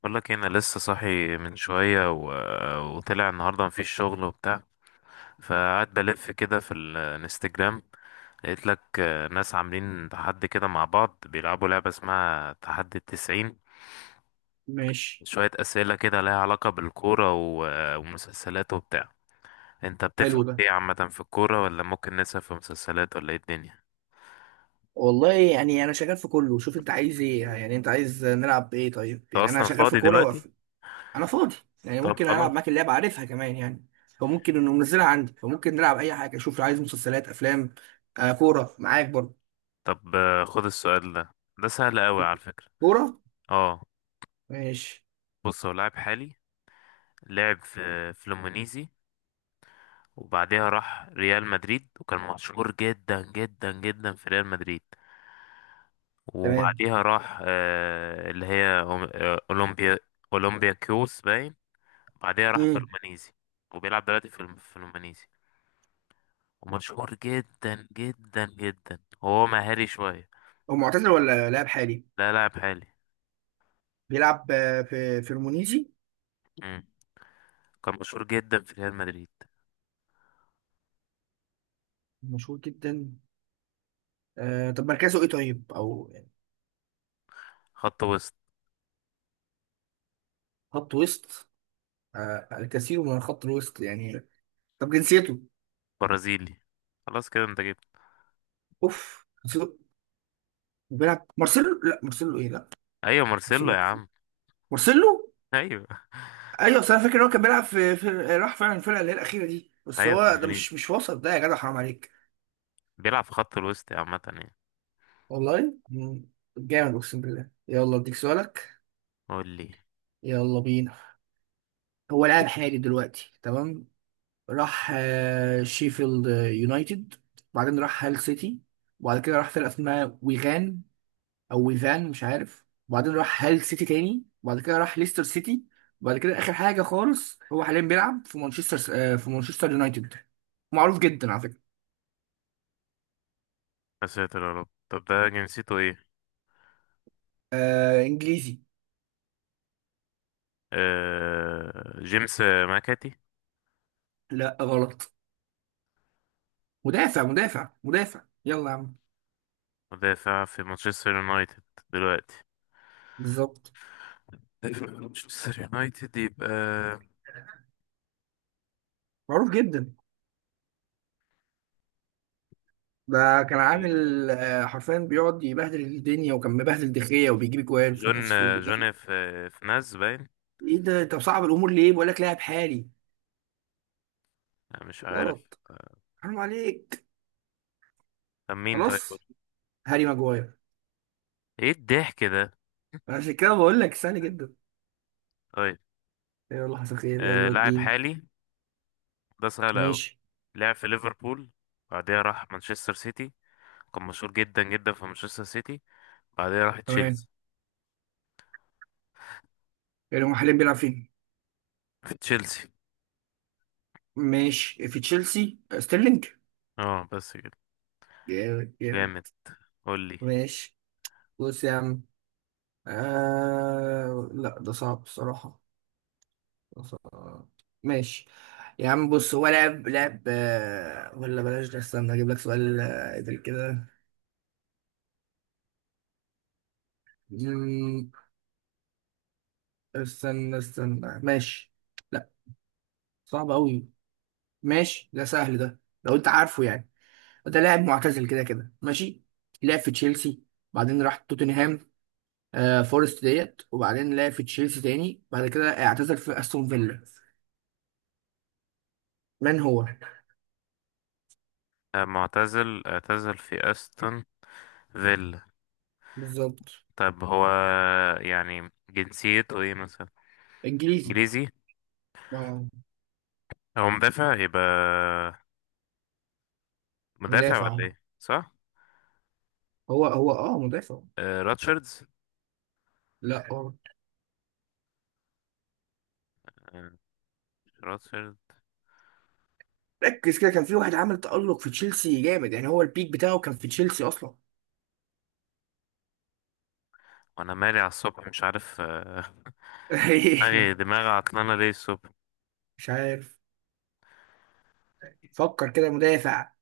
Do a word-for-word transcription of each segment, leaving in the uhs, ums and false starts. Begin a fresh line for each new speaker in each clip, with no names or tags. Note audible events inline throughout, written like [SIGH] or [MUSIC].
بقول لك إيه، انا لسه صاحي من شويه و... وطلع النهارده مفيش شغل وبتاع. فقعدت بلف كده في الانستجرام. لقيت لك آه، ناس عاملين تحدي كده مع بعض بيلعبوا لعبه اسمها تحدي التسعين.
ماشي.
شويه اسئله كده لها علاقه بالكوره و... ومسلسلات وبتاع. انت بتفهم
حلو ده.
ايه عامه في الكوره، ولا ممكن نسأل في مسلسلات، ولا ايه الدنيا؟
والله يعني انا شغال في كله، شوف انت عايز ايه، يعني انت عايز نلعب بايه؟ طيب
انت
يعني انا
اصلا
شغال في
فاضي
كوره
دلوقتي؟
وقف. انا فاضي، يعني
طب
ممكن
خلاص.
العب معاك اللعبه، عارفها كمان يعني، فممكن انه منزلها عندي، فممكن نلعب اي حاجه. شوف لو عايز مسلسلات افلام. آه كوره معاك برضه.
طب آه، خد السؤال ده، ده سهل قوي على فكره.
كوره.
اه.
ماشي.
بص هو لاعب حالي. لعب في فلومينيزي، وبعدها راح ريال مدريد، وكان مشهور جدا جدا جدا في ريال مدريد.
تمام.
وبعدها راح آه، اللي هي أم- آه، أولمبيا. أولمبيا كيوس باين. بعدها راح
امم.
فلومينيزي. وبيلعب دلوقتي في الم- في فلومينيزي. ومشهور جدا جدا جدا، هو مهاري شوية.
هو معتزل ولا لاعب حالي؟
لا، لاعب حالي.
بيلعب آه، في في المونيزي.
مم. كان مشهور جدا في ريال مدريد.
مشهور جدا. آه طب مركزه ايه طيب او يعني؟
خط وسط.
خط وسط. آه الكثير من خط الوسط يعني. طب جنسيته؟
برازيلي. خلاص كده انت جبت.
اوف جنسيته. بيلعب مارسيلو، لا مارسيلو، ايه لا؟
ايوه
مارسيلو
مارسيلو يا
إيه؟
عم.
مارسيلو.
ايوه.
ايوه بس انا فاكر ان هو كان بيلعب في, في راح فعلا الفرقه اللي هي الاخيره دي، بس
ايوه
هو ده مش
فلومينيزي.
مش وسط ده يا جدع، حرام عليك.
بيلعب في خط الوسط عامة يعني.
والله مم، جامد، اقسم بالله. يلا اديك سؤالك.
قول لي.
يلا بينا. هو لاعب حالي دلوقتي، تمام. راح آه، شيفيلد يونايتد، وبعدين راح هال سيتي، وبعد كده راح فرقه اسمها ويغان او ويفان مش عارف، وبعدين راح هال سيتي تاني، وبعد كده راح ليستر سيتي، وبعد كده اخر حاجه خالص هو حاليا بيلعب في مانشستر، آه، في مانشستر يونايتد. معروف جدا على فكره.
يا ساتر يا رب، طب ده جنسيته ايه؟
آه انجليزي.
آه... جيمس ماكاتي.
لا غلط. مدافع مدافع مدافع يلا يا عم.
مدافع في مانشستر يونايتد دلوقتي.
بالظبط.
[LAUGHS] مدافع في مانشستر يونايتد يبقى.
معروف جدا ده. كان عامل آه، حرفيا بيقعد يبهدل الدنيا، وكان مبهدل دخية وبيجيب جوان في
جون
نفسه وبيدافع.
جون في في ناز باين.
ايه ده، انت مصعب الامور ليه؟ بقول لك لاعب حالي.
لا، مش
غلط.
عارف آه،
حرام عليك.
طب مين طيب قول.
خلاص. هاري ماجواير.
ايه الضحك ده.
عشان كده بقول لك سهل جدا.
طيب.
يلا حصل خير،
آه...
يلا
لاعب
الدين.
حالي. ده سهل أوي.
ماشي.
لعب في ليفربول. بعدها راح مانشستر سيتي. كان مشهور جدا جدا في مانشستر سيتي. بعدها راح
تمام.
تشيلسي.
يعني هم حاليا بيلعب فين؟
في تشيلسي.
ماشي، في تشيلسي، ستيرلينج.
اه بس كده.
جامد جامد.
جامد. قولي.
ماشي. بص يا عم، آه... لا ده صعب الصراحة. ده صعب. ماشي. يا عم بص، هو لعب لعب آه، ولا بلاش ده، استنى اجيب لك سؤال آه، قبل كده. مم، استنى استنى ماشي. لا صعب قوي. ماشي ده سهل، ده لو انت عارفه يعني. ده لاعب معتزل كده كده، ماشي. لعب في تشيلسي، بعدين راح توتنهام، آه فورست ديت، وبعدين لعب في تشيلسي تاني، بعد كده اعتزل في استون فيلا. من هو؟
آه، معتزل، اعتزل في استون فيلا.
بالظبط.
طب هو يعني جنسيته ايه مثلا؟
انجليزي.
انجليزي.
اه.
هو مدافع يبقى. مدافع ولا
مدافع،
ايه، صح؟
هو هو اه مدافع.
آه راتشاردز.
لا اه.
آه مش راتشارد.
ركز كده، كان في واحد عمل تألق في تشيلسي جامد، يعني هو البيك بتاعه كان في تشيلسي اصلا.
وانا مالي على الصبح، مش عارف آه، دماغي
[LAUGHS]
دماغي عطلانه ليه الصبح.
مش عارف. فكر كده، مدافع،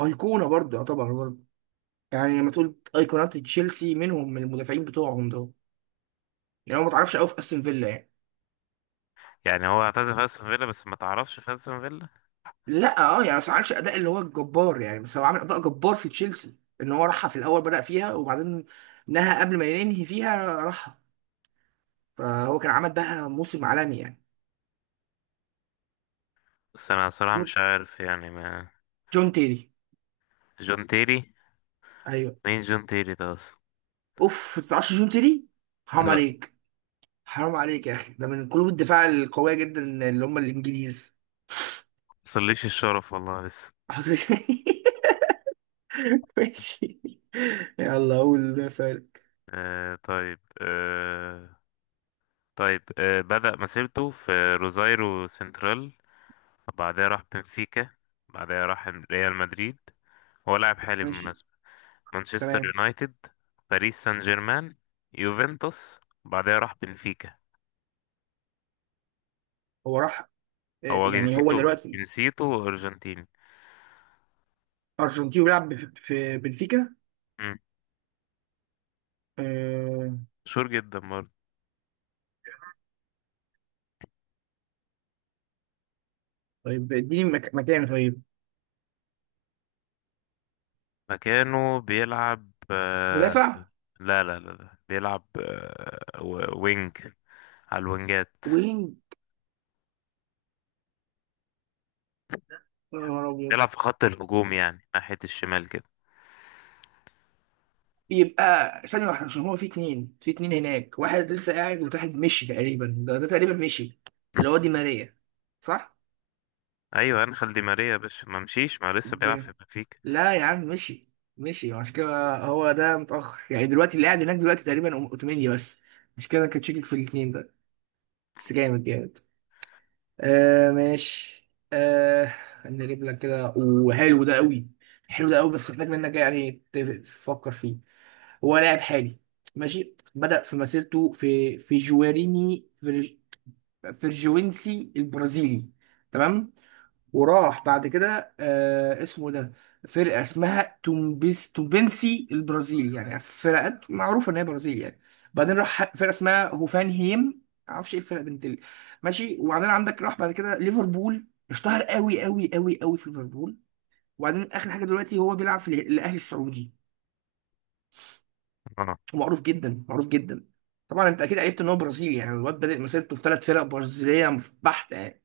ايقونة برضه يعتبر برضه. يعني لما تقول ايقونات تشيلسي منهم، من المدافعين بتوعهم دول. يعني هو ما تعرفش قوي في استون فيلا يعني.
يعني هو اعتزل في استون فيلا، بس ما تعرفش في استون فيلا؟
لا اه يعني، بس ما عملش اداء اللي هو الجبار يعني، بس هو عامل اداء جبار في تشيلسي، ان هو راحها في الاول بدأ فيها وبعدين نهى، قبل ما ينهي فيها راحها، فهو كان عمل بقى موسم عالمي يعني.
بس انا صراحه
موت-
مش عارف يعني ما.
جون تيري.
جون تيري.
ايوه.
مين جون تيري ده اصلا؟
اوف ما تعرفش جون تيري، حرام
لا.
عليك. حرام عليك يا اخي، ده من قلوب الدفاع القويه جدا، اللي هم الانجليز.
مصليش الشرف والله لسه.
حاضر. [LAUGHS] ماشي. يلا قول سؤالك.
آه طيب، آه طيب، آه بدأ مسيرته في روزايرو سنترال. بعدها راح بنفيكا. بعدها راح ريال مدريد. هو لاعب حالي
ماشي.
بالمناسبة. مانشستر
تمام.
يونايتد. باريس سان جيرمان. يوفنتوس. بعدها راح بنفيكا.
هو راح آه،
هو
يعني هو
جنسيته
دلوقتي.
جنسيته أرجنتيني.
أرجنتيني بيلعب بف- في بنفيكا.
مم.
آه
مشهور جدا برضه.
طيب اديني مك- مكان طيب.
مكانه بيلعب آه
مدافع.
لا لا لا لا، بيلعب آه و- وينج. على الوينجات.
وينج. يا نهار أبيض.
بيلعب في خط الهجوم يعني ناحية الشمال كده.
يبقى ثانية واحدة، عشان هو في اتنين في اتنين هناك، واحد لسه قاعد وواحد مشي تقريبا، ده, ده تقريبا مشي اللي هو دي ماريا، صح؟
أيوة أنخيل دي ماريا يا باشا، ما مشيش، ما لسه بيلعب في
جامد.
بنفيكا.
لا يا عم مشي. مشي، عشان كده هو ده متأخر يعني، دلوقتي اللي قاعد هناك دلوقتي تقريبا أوتوميني بس. مش كده، أنا كنت شاكك في الاتنين ده. بس جامد جامد. آه ماشي آه. خليني اجيب لك كده، وحلو ده قوي. حلو ده قوي، بس محتاج منك إيه يعني، ت- تفكر فيه. هو لاعب حالي، ماشي. بدأ في مسيرته في في جواريني فيرج- فيرجوينسي البرازيلي، تمام. وراح بعد كده آه اسمه إيه ده، فرقة اسمها تومبيس تومبنسي البرازيل، يعني فرقات معروفة ان هي برازيل يعني. بعدين راح فرقة اسمها هوفان هيم، معرفش ايه الفرقة بنت ال- ماشي. وبعدين عندك راح بعد كده ليفربول، اشتهر قوي قوي قوي قوي في ليفربول. وبعدين اخر حاجة دلوقتي هو بيلعب في ال- الاهلي السعودي.
اه.
معروف جدا معروف جدا. طبعا انت اكيد عرفت ان هو برازيلي، يعني الواد بادئ مسيرته في ثلاث فرق برازيلية بحتة يعني.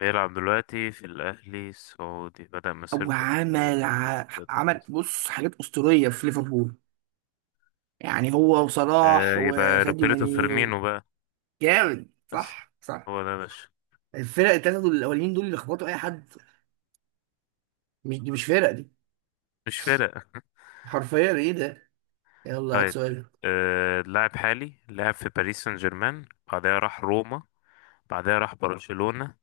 بيلعب دلوقتي في الأهلي السعودي. بدأ مسيرته في- الأهلي
وعمل ع-
السعودي.
عمل بص حاجات اسطوريه في ليفربول. يعني هو
آه
وصلاح
يبقى
وساديو
روبرتو
ماني و-.
فيرمينو بقى.
جامد
بس
صح صح.
هو ده يا باشا.
الفرق التلاتة دول الأولين دول اللي خبطوا أي حد، مش دي، مش فرق دي.
مش فرق.
حرفيا إيه ده. يلا هات
طيب
سؤال.
آه لاعب حالي. لعب في باريس سان جيرمان. بعدها راح روما. بعدها راح برشلونة.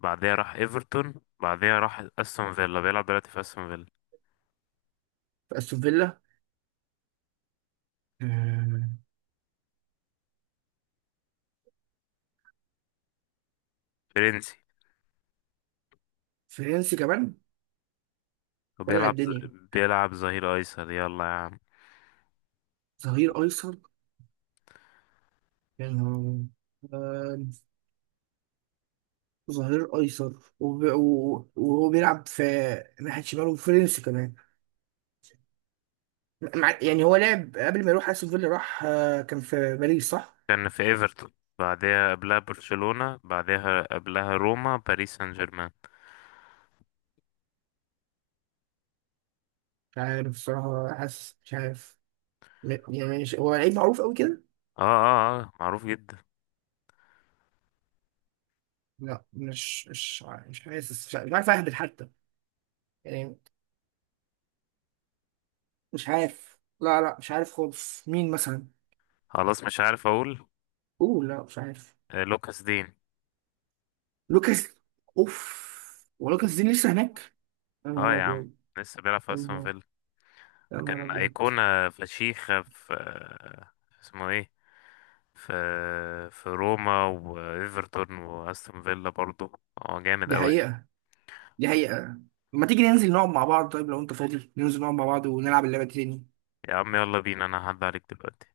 بعدها راح ايفرتون. بعدها راح استون فيلا، بيلعب دلوقتي في استون فيلا.
أستون فيلا، آه،
فرنسي.
فرنسي كمان. ولع
وبيلعب ز-
الدنيا.
بيلعب ظهير ايسر يلا يا عم.
ظهير أيسر. يعني هو، آه، ظهير أيسر، وب- و- وهو بيلعب في ناحية شمال، وفرنسي كمان. مع- يعني هو لعب قبل ما يروح أستون فيلا، راح آه، كان في باريس صح؟
كان في ايفرتون، بعدها قبلها برشلونة، بعدها قبلها روما، باريس سان جيرمان.
مش عارف الصراحة، حاسس مش عارف. م- يعني مش هو لعيب معروف قوي كده؟
اه، اه، اه، معروف جدا.
لا مش مش ع- مش حاسس، مش ع- مش عارف اهبط حتى يعني. مش عارف، لا لا مش عارف خالص، مين مثلا.
خلاص مش عارف اقول.
اوه لا مش عارف.
آه لوكاس دين.
لوكاس. اوف. ولوكاس دين لسه هناك؟ يا
اه
نهار
يا عم.
ابيض.
لسه بيلعب في
يا
استون
نهار،
فيلا.
يا
كان
نهار ابيض.
ايقونة فشيخة في، آه، اسمه ايه، في في روما وايفرتون واستون فيلا برضه. هو جامد
دي
قوي.
حقيقة. دي حقيقة. ما تيجي ننزل نقعد مع بعض، طيب لو انت فاضي ننزل نقعد مع بعض ونلعب اللعبة دي تاني.
يا عم يلا بينا، انا هعدي عليك دلوقتي.